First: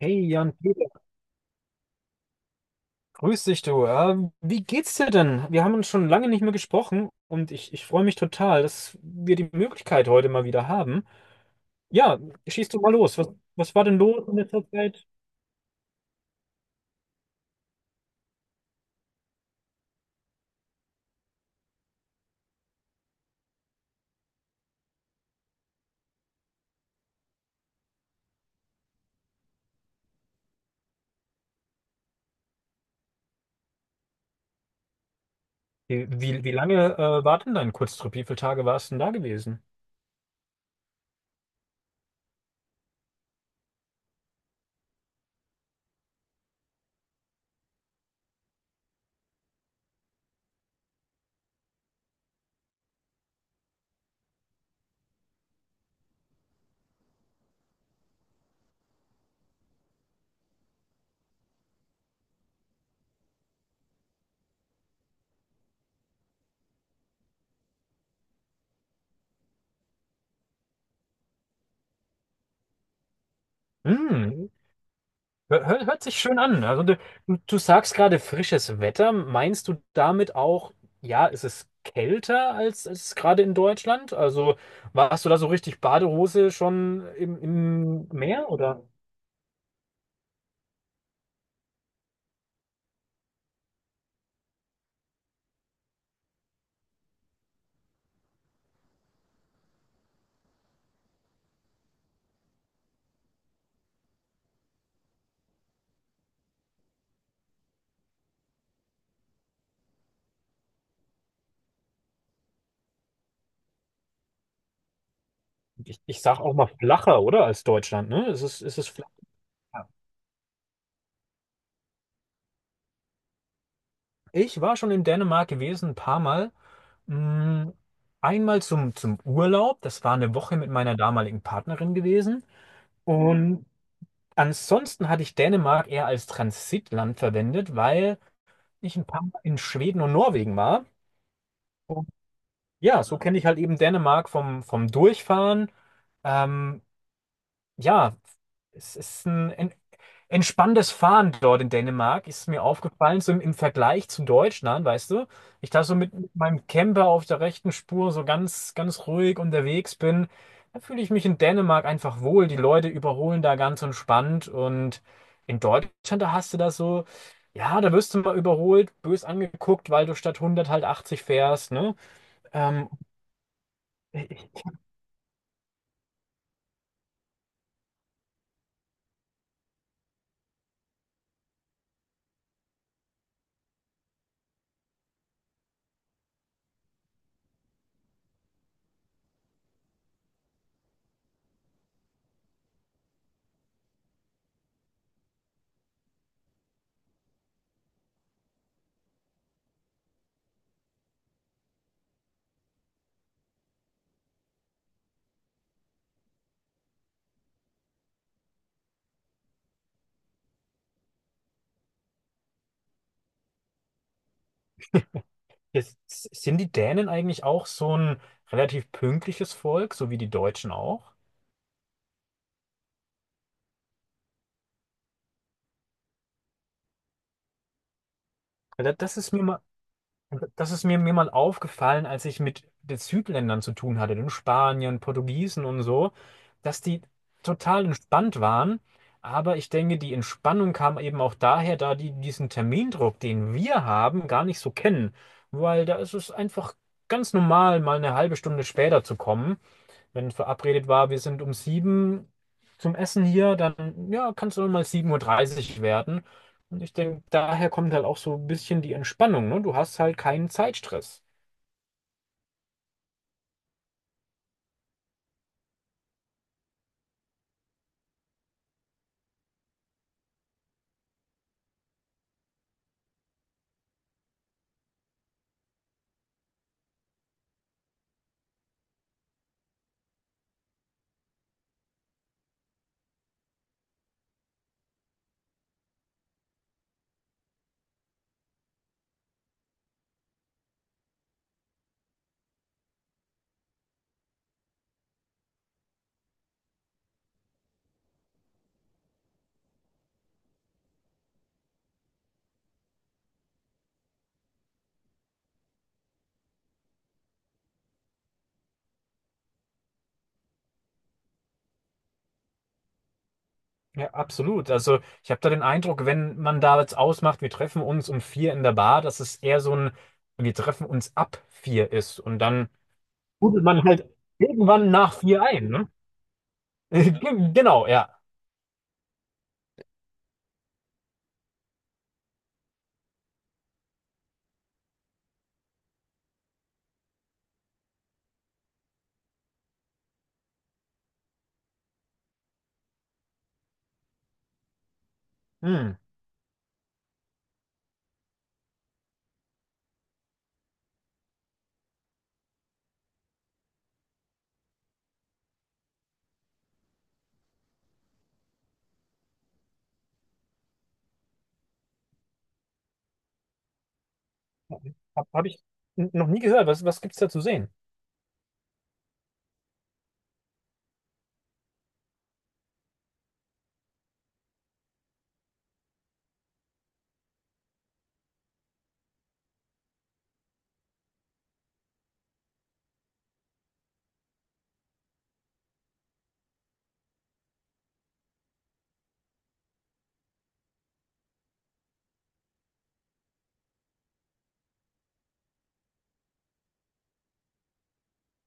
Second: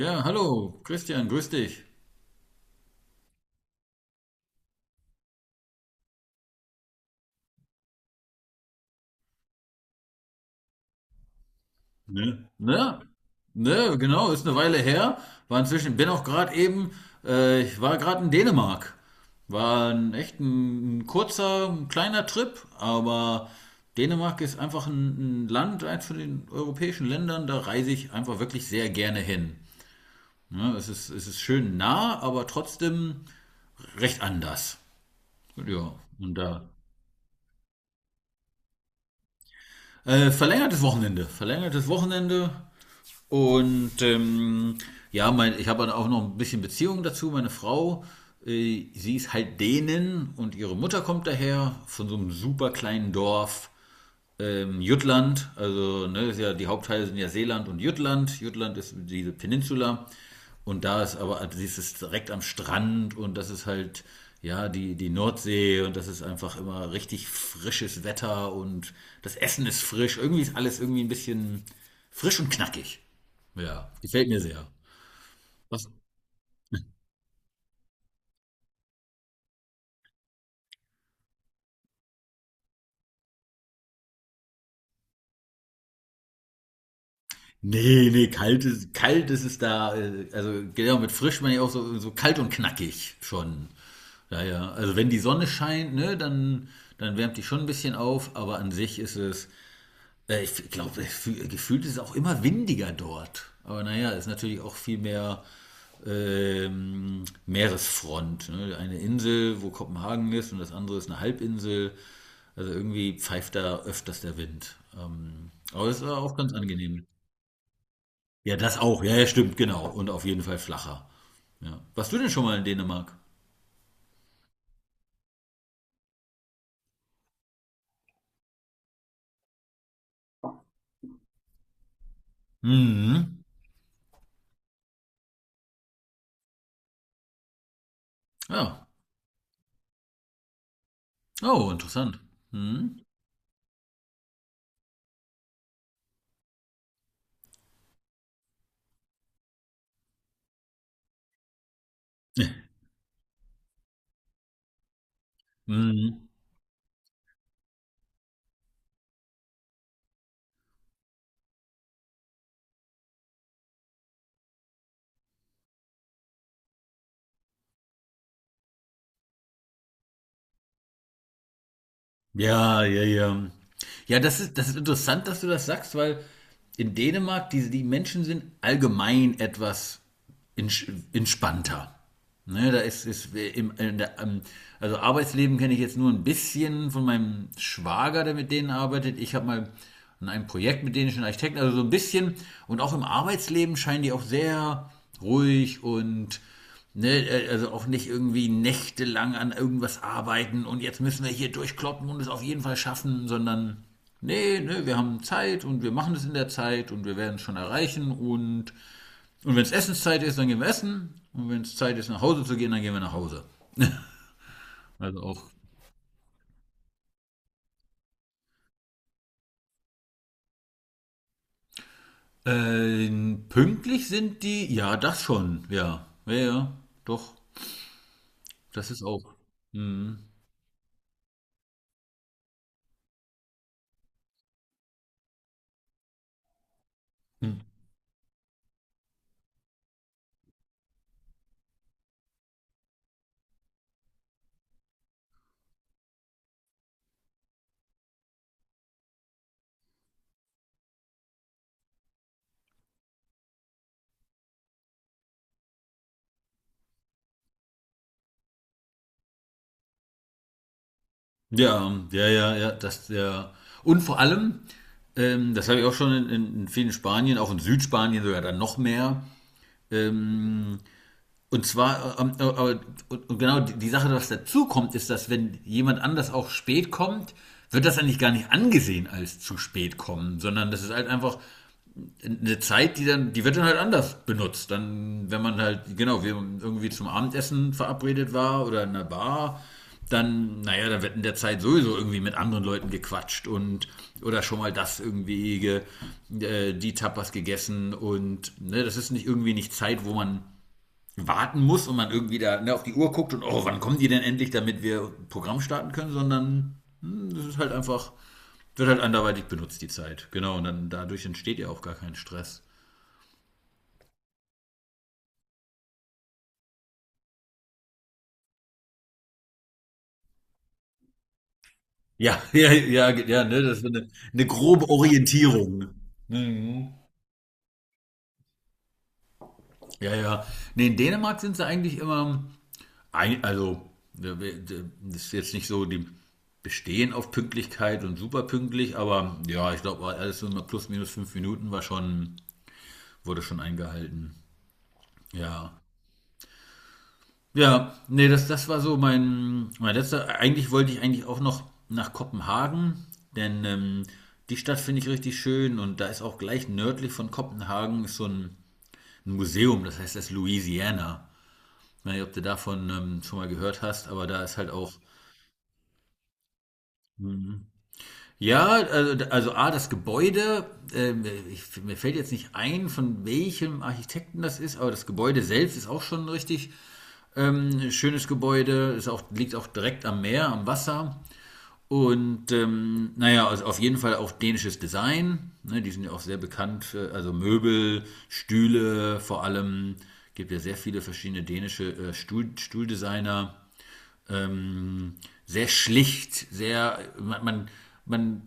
Ja, Hey hallo, Jan-Peter, Christian, grüß dich. grüß dich du. Wie geht's dir denn? Wir haben uns schon lange nicht mehr gesprochen und ich freue mich total, dass wir die Möglichkeit heute mal wieder haben. Ja, Ne? schieß du mal Ne? los. Was war Ne, denn los genau, in ist eine letzter Weile Zeit? her. War inzwischen, bin auch gerade eben, ich war gerade in Dänemark. War ein echt ein kurzer, ein kleiner Trip, aber Dänemark ist einfach ein Land, eins von den europäischen Ländern, da reise ich einfach wirklich sehr gerne hin. Ne, es ist schön nah, aber trotzdem recht anders. Ja, Wie, und wie, wie da. lange war denn dein Kurztrip? Wie viele Tage warst du denn da gewesen? Verlängertes Wochenende. Verlängertes Wochenende. Und ja, mein, ich habe dann auch noch ein bisschen Beziehung dazu. Meine Frau, sie ist halt Dänen und ihre Mutter kommt daher von so einem super kleinen Dorf Jutland, also ne, ist ja, die Hauptteile sind ja Seeland und Jütland. Jütland ist diese Peninsula und da ist aber, also es ist direkt am Strand und das ist halt, ja, die Nordsee und das ist einfach immer richtig frisches Wetter und das Essen ist frisch. Irgendwie ist alles irgendwie ein bisschen frisch und knackig. Ja, gefällt mir Hm, sehr. Hör, hör- Was, hört sich schön an. Also du sagst gerade frisches Wetter. Meinst du damit auch, ja, ist es ist kälter als es gerade in Deutschland? Also warst du da so richtig Badehose schon im nee, nee, Meer oder? Kalt ist es da, also genau mit frisch meine ich auch so, so kalt und knackig schon. Ja, ja. Also wenn die Sonne scheint, ne, dann, dann wärmt die schon ein bisschen auf, aber an sich ist es, ich glaube, gefühlt ist es auch immer windiger dort. Aber naja, ist natürlich auch viel mehr Meeresfront. Ne? Eine Insel, wo Kopenhagen ist, und das andere ist eine Halbinsel. Also irgendwie pfeift da öfters der Wind. Aber Ich, es war ich auch sag ganz auch mal angenehm. flacher, oder? Als Deutschland, ne? Ja, Es das ist auch. flacher. Ja, ja, stimmt, genau. Und auf jeden Fall flacher. Ja. Warst du denn schon mal in Dänemark? Ich war schon in Dänemark gewesen, ein paar Mal. Mm, einmal zum Urlaub. Das war eine Woche mit meiner damaligen Partnerin gewesen. Mhm. Und ansonsten hatte ich Dänemark eher als Transitland verwendet, weil Ja. ich ein paar Mal in Schweden und Norwegen war. Oh, Und interessant. Mhm. ja, so kenne ich halt eben Dänemark vom Durchfahren. Ähm, ja, es ist ein entspanntes Fahren dort in Dänemark ist mir aufgefallen, so im Vergleich zu Deutschland, weißt du? Ich da so Mhm. mit meinem Camper auf der rechten Spur so ganz ruhig unterwegs bin, da fühle ich mich in Dänemark einfach wohl. Die Leute überholen da ganz entspannt und in Deutschland, da hast du das so, ja, da wirst du mal überholt, bös angeguckt, weil du statt 100 halt 80 fährst, ne? Ja, Ähm, ja, ja. Ja, das ist interessant, dass du das sagst, weil in Dänemark die Menschen sind allgemein etwas entspannter. Ne, ist im, in der, also Arbeitsleben kenne ich jetzt nur ein bisschen von meinem Schwager, der mit denen arbeitet. Ich habe mal an einem Projekt mit dänischen Architekten, also so ein bisschen. Und auch im Arbeitsleben scheinen die auch sehr ruhig und ne, also auch nicht irgendwie nächtelang an irgendwas arbeiten und jetzt müssen wir hier durchkloppen und es auf jeden Fall schaffen, sondern nee, nee, wir haben Zeit und wir machen es in der Zeit und wir werden es schon erreichen, und wenn es Essenszeit ist, dann gehen wir essen, und wenn es Zeit ist, nach Hause zu gehen, dann gehen wir nach Hause. Also auch jetzt, sind die Dänen eigentlich auch so ein relativ pünktliches Volk, so wie die Deutschen auch? äh, pünktlich sind die, ja, das schon, ja, ja, ja, doch, Ja, das ist das ist auch. mir mal. Mhm. Und das ist mir mal aufgefallen, als ich mit den Südländern zu tun hatte, den Spaniern, Portugiesen und so, dass die total entspannt waren. Aber ich denke, die Entspannung kam eben auch daher, da die diesen Termindruck, den wir haben, gar nicht so kennen. Weil da ist es einfach ganz normal, mal eine halbe Stunde später zu kommen. Wenn verabredet war, wir sind um sieben zum Essen hier, dann ja, kann es auch mal sieben Uhr dreißig werden. Und ich denke, daher kommt halt auch so ein bisschen die Entspannung, ne? Du hast halt keinen Zeitstress. Ja, ja, ja, ja, das, ja. Und vor allem, das habe ich auch schon in vielen Spanien, auch in Südspanien sogar dann noch mehr. Und zwar, aber, und genau die Sache, was dazu kommt, ist, dass wenn jemand anders auch spät kommt, wird das eigentlich gar nicht angesehen als zu spät kommen, sondern das ist halt einfach eine Zeit, die dann, die wird dann halt anders benutzt. Dann, wenn man halt, genau, wir irgendwie zum Abendessen verabredet war oder in einer Bar, dann, naja, dann wird in der Zeit sowieso irgendwie mit anderen Leuten gequatscht und oder schon mal das irgendwie ge, die Tapas gegessen und ne, das ist nicht irgendwie nicht Zeit, wo man warten muss und man irgendwie da ne, auf die Uhr guckt und oh, wann kommen die denn endlich, damit wir Programm starten können, sondern hm, das ist halt einfach, wird halt anderweitig benutzt, die Zeit. Genau, und dann dadurch entsteht ja auch gar kein Stress. Ja, absolut. Also ich habe da den Eindruck, wenn man da jetzt ausmacht, wir treffen uns um vier in der Bar, dass es eher so ein, wir treffen uns ab vier ist und Ja, dann ja, ja, ja, ne, rudelt das man ist halt eine grobe irgendwann nach vier ein, Orientierung. ne? Mhm. Genau, ja. Ja, ja. Nee, in Dänemark sind sie eigentlich immer, ein, also, das ist jetzt nicht so, die bestehen auf Pünktlichkeit und super pünktlich, aber ja, ich glaube, alles so immer plus minus fünf Minuten war schon, wurde schon eingehalten. Ja. Hm. Ja, nee, das, das war so mein letzter. Eigentlich wollte ich eigentlich auch noch nach Kopenhagen, denn die Stadt finde ich richtig schön, und da ist auch gleich nördlich von Kopenhagen ist so ein Museum, das heißt das Louisiana. Ich weiß nicht, ob du davon schon mal gehört hast, aber da ist halt auch. Hab ich noch nie gehört. Was gibt's da zu sehen? Ja, also A, das Gebäude, ähm, ich, mir fällt jetzt nicht ein, von welchem Architekten das ist, aber das Gebäude selbst ist auch schon ein richtig schönes Gebäude, ist auch, liegt auch direkt am Meer, am Wasser. Und naja, also auf jeden Fall auch dänisches Design. Ne, die sind ja auch sehr bekannt für, also Möbel, Stühle, vor allem gibt ja sehr viele verschiedene dänische Stuhl, Stuhldesigner. Ähm, Sehr schlicht, sehr, man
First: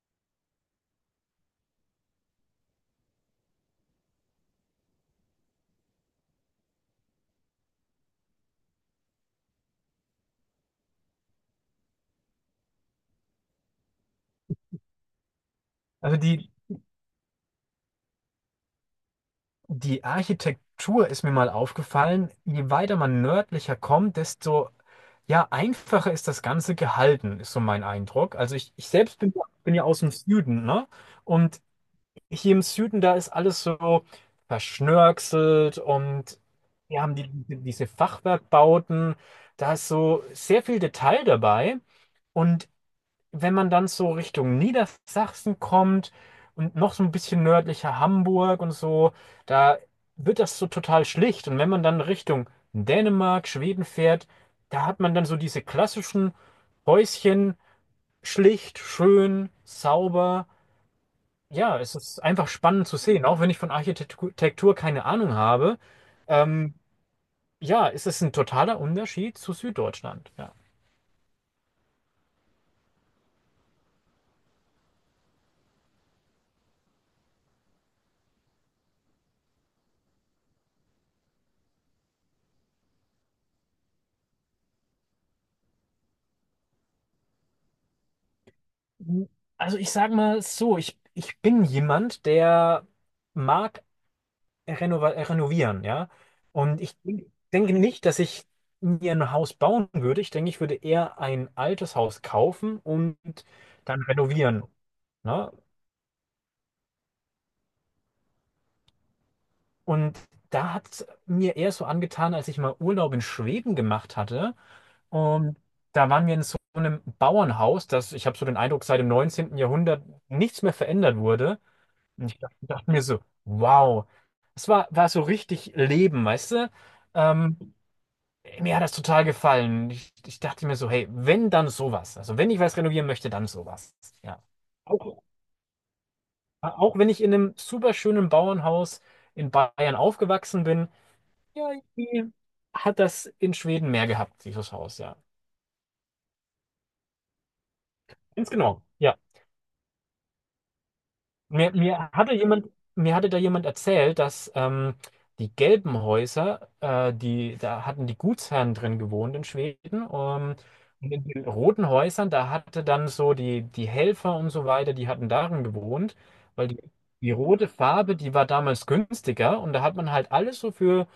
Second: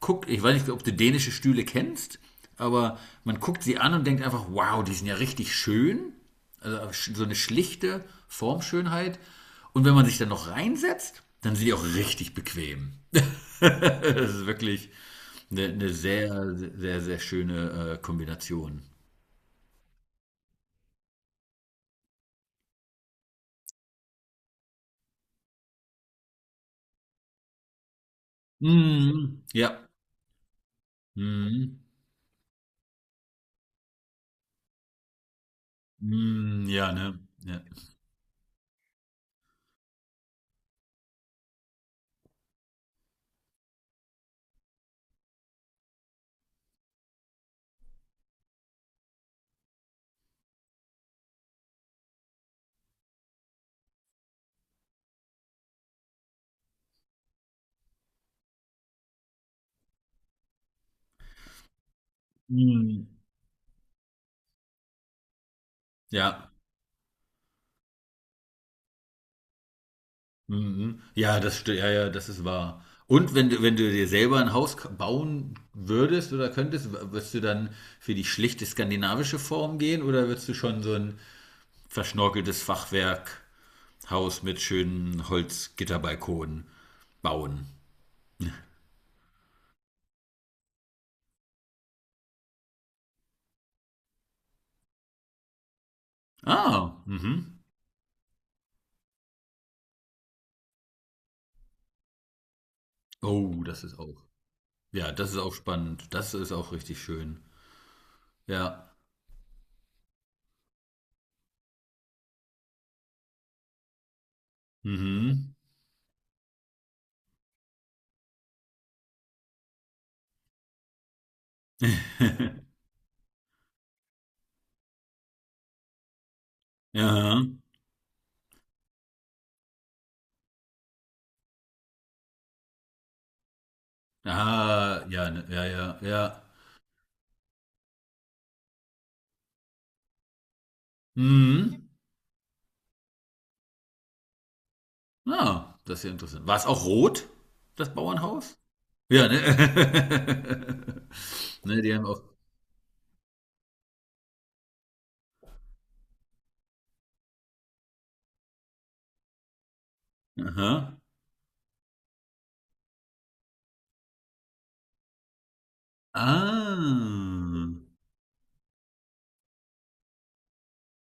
guckt, ich weiß nicht, ob du dänische Stühle kennst, aber man guckt sie an und denkt einfach, wow, die sind ja richtig schön. Also so eine schlichte Formschönheit. Und wenn man sich dann noch reinsetzt, dann sind die auch richtig bequem. Das ist wirklich eine Also die, sehr, sehr, sehr schöne Kombination. Die Architektur ist mir mal aufgefallen. Je weiter man nördlicher kommt, desto ja, einfacher ist das Ganze gehalten, ist so mein Eindruck. Also ich selbst bin, Mhm. Bin ja Ja. aus dem Süden, ne? Und Mhm. hier im Süden, da ist alles so verschnörkelt und Mhm. Ja, wir haben ne? Ja. diese Fachwerkbauten. Da ist so sehr viel Detail dabei. Und wenn man dann so Richtung Niedersachsen kommt und noch so ein bisschen nördlicher Hamburg und so, da wird das so total schlicht. Und wenn man dann Richtung Dänemark, Schweden fährt, da hat man dann so diese klassischen Häuschen, schlicht, schön, sauber. Ja, es ist einfach spannend zu Mhm. sehen, auch wenn ich von Architektur keine Ahnung habe. Ja. Ähm, ja, es ist ein totaler Unterschied zu Süddeutschland. Ja. Mhm. Ja, das sti-, ja, ja, das ist wahr. Und wenn du, wenn du dir selber ein Haus k- bauen würdest oder könntest, w- würdest du dann für die schlichte skandinavische Form gehen oder würdest du schon so ein verschnorkeltes Fachwerkhaus mit schönen Holzgitterbalkonen bauen? Hm, also ich sage mal so, ich bin jemand, der mag renovieren, ja. Und Ah, ich mhm. denke nicht, dass ich mir ein Haus bauen würde. Ich denke, ich würde eher ein altes Haus kaufen und Oh, das ist dann auch. renovieren. Ja, das ist Ne? auch spannend. Das ist auch richtig schön. Ja. Und da hat es mir eher so angetan, als ich mal Urlaub in Schweden gemacht hatte. Mhm. Und da waren wir in so einem Bauernhaus, das, ich habe so den Eindruck, seit dem neunzehnten Jahrhundert nichts mehr verändert wurde. Und ich dachte mir so, wow. War so richtig Leben, weißt du? Ja. Ähm, mir hat das total gefallen. Ich dachte mir so, hey, wenn dann sowas. Also wenn ich was renovieren möchte, dann sowas. Ja. Ah, Auch, ja, ne, ja, ja, ja. auch wenn ich in einem super schönen Bauernhaus in Bayern aufgewachsen bin, ja, Mhm. irgendwie hat das in Schweden mehr gehabt, dieses Haus, ja. Ah, das ist ja interessant. War es auch rot, das Ganz Bauernhaus? genau. Ja. Ja, ne? Mir, Ne, die haben mir auch. hatte jemand, mir hatte da jemand erzählt, dass die gelben Häuser, da hatten die Gutsherren drin gewohnt in Schweden. Aha. Und in den roten Häusern, da hatte dann so die Helfer und so weiter, die hatten darin gewohnt, weil die rote Ah. Farbe, die war damals günstiger und da hat man halt alles so für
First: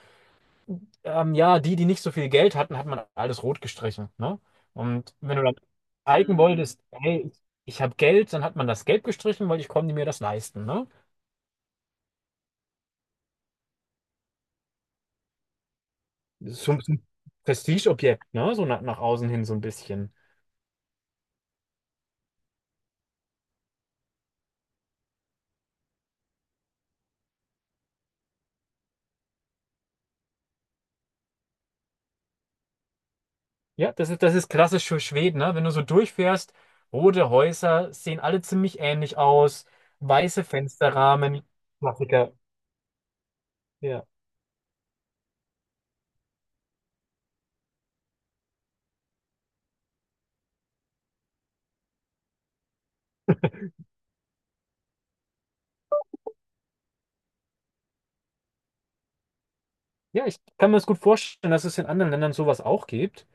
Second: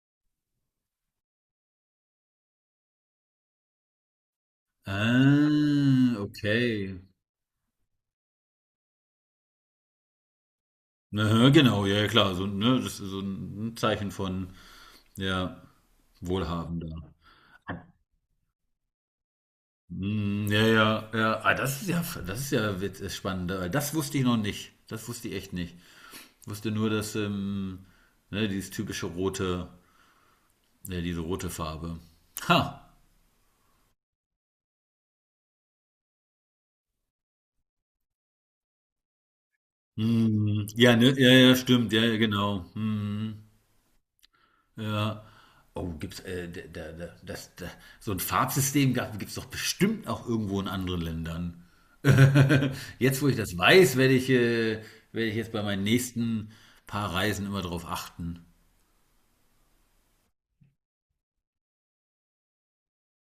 ja, die nicht so viel Geld hatten, hat man alles rot gestrichen. Ne? Und wenn du dann Ah, zeigen Hm. wolltest, okay. hey, ich habe Geld, dann hat man das gelb gestrichen, weil ich konnte mir das leisten. Ne? Aha, genau, ja, ja, klar. So, ne, das ist so ein Zeichen von, ja, Das ist so ein bisschen wohlhabender. Prestigeobjekt, ne? So nach außen hin so ein bisschen. Hm, ja, ja, ja. Ah, das ist ja wit-, spannend. Das wusste ich noch nicht. Das wusste ich echt nicht. Ich wusste nur, dass ne, dieses typische rote, ja, diese rote Farbe. Ha. Ja, das ist klassisch für Schweden, ne? Wenn du so durchfährst, rote Häuser sehen alle ziemlich ähnlich aus, weiße Hm, ja, ne, ja, Fensterrahmen, ja, stimmt. Ja, ja, Klassiker. genau. Hm, Ja. ja. Oh, gibt's da, da, da, das, da, so ein Farbsystem gab, gibt's doch bestimmt auch irgendwo in anderen Ländern. Jetzt, wo ich das weiß, werde ich jetzt bei meinen nächsten paar Reisen immer drauf achten. Ja, ich kann mir das gut vorstellen, dass es in anderen Ländern sowas auch gibt.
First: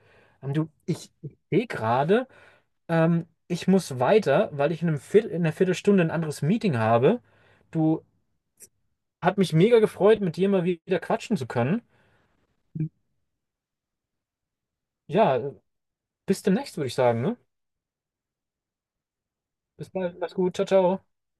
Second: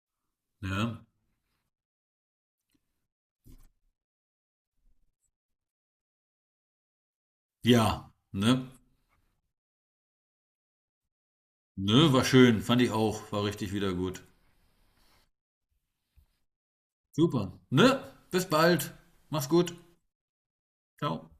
Du, Ja. ich sehe gerade. Ich muss weiter, weil ich in einem Viertelstunde ein anderes Meeting habe. Du, Ja, ne? hat mich mega gefreut, mit dir mal wieder quatschen zu können. Ne, war schön, fand ich auch, war richtig wieder gut. Ja, bis demnächst, würde ich sagen, ne? Super. Ne? Bis bald. Mach's gut. Bis bald, mach's gut, ciao, ciao. Ciao.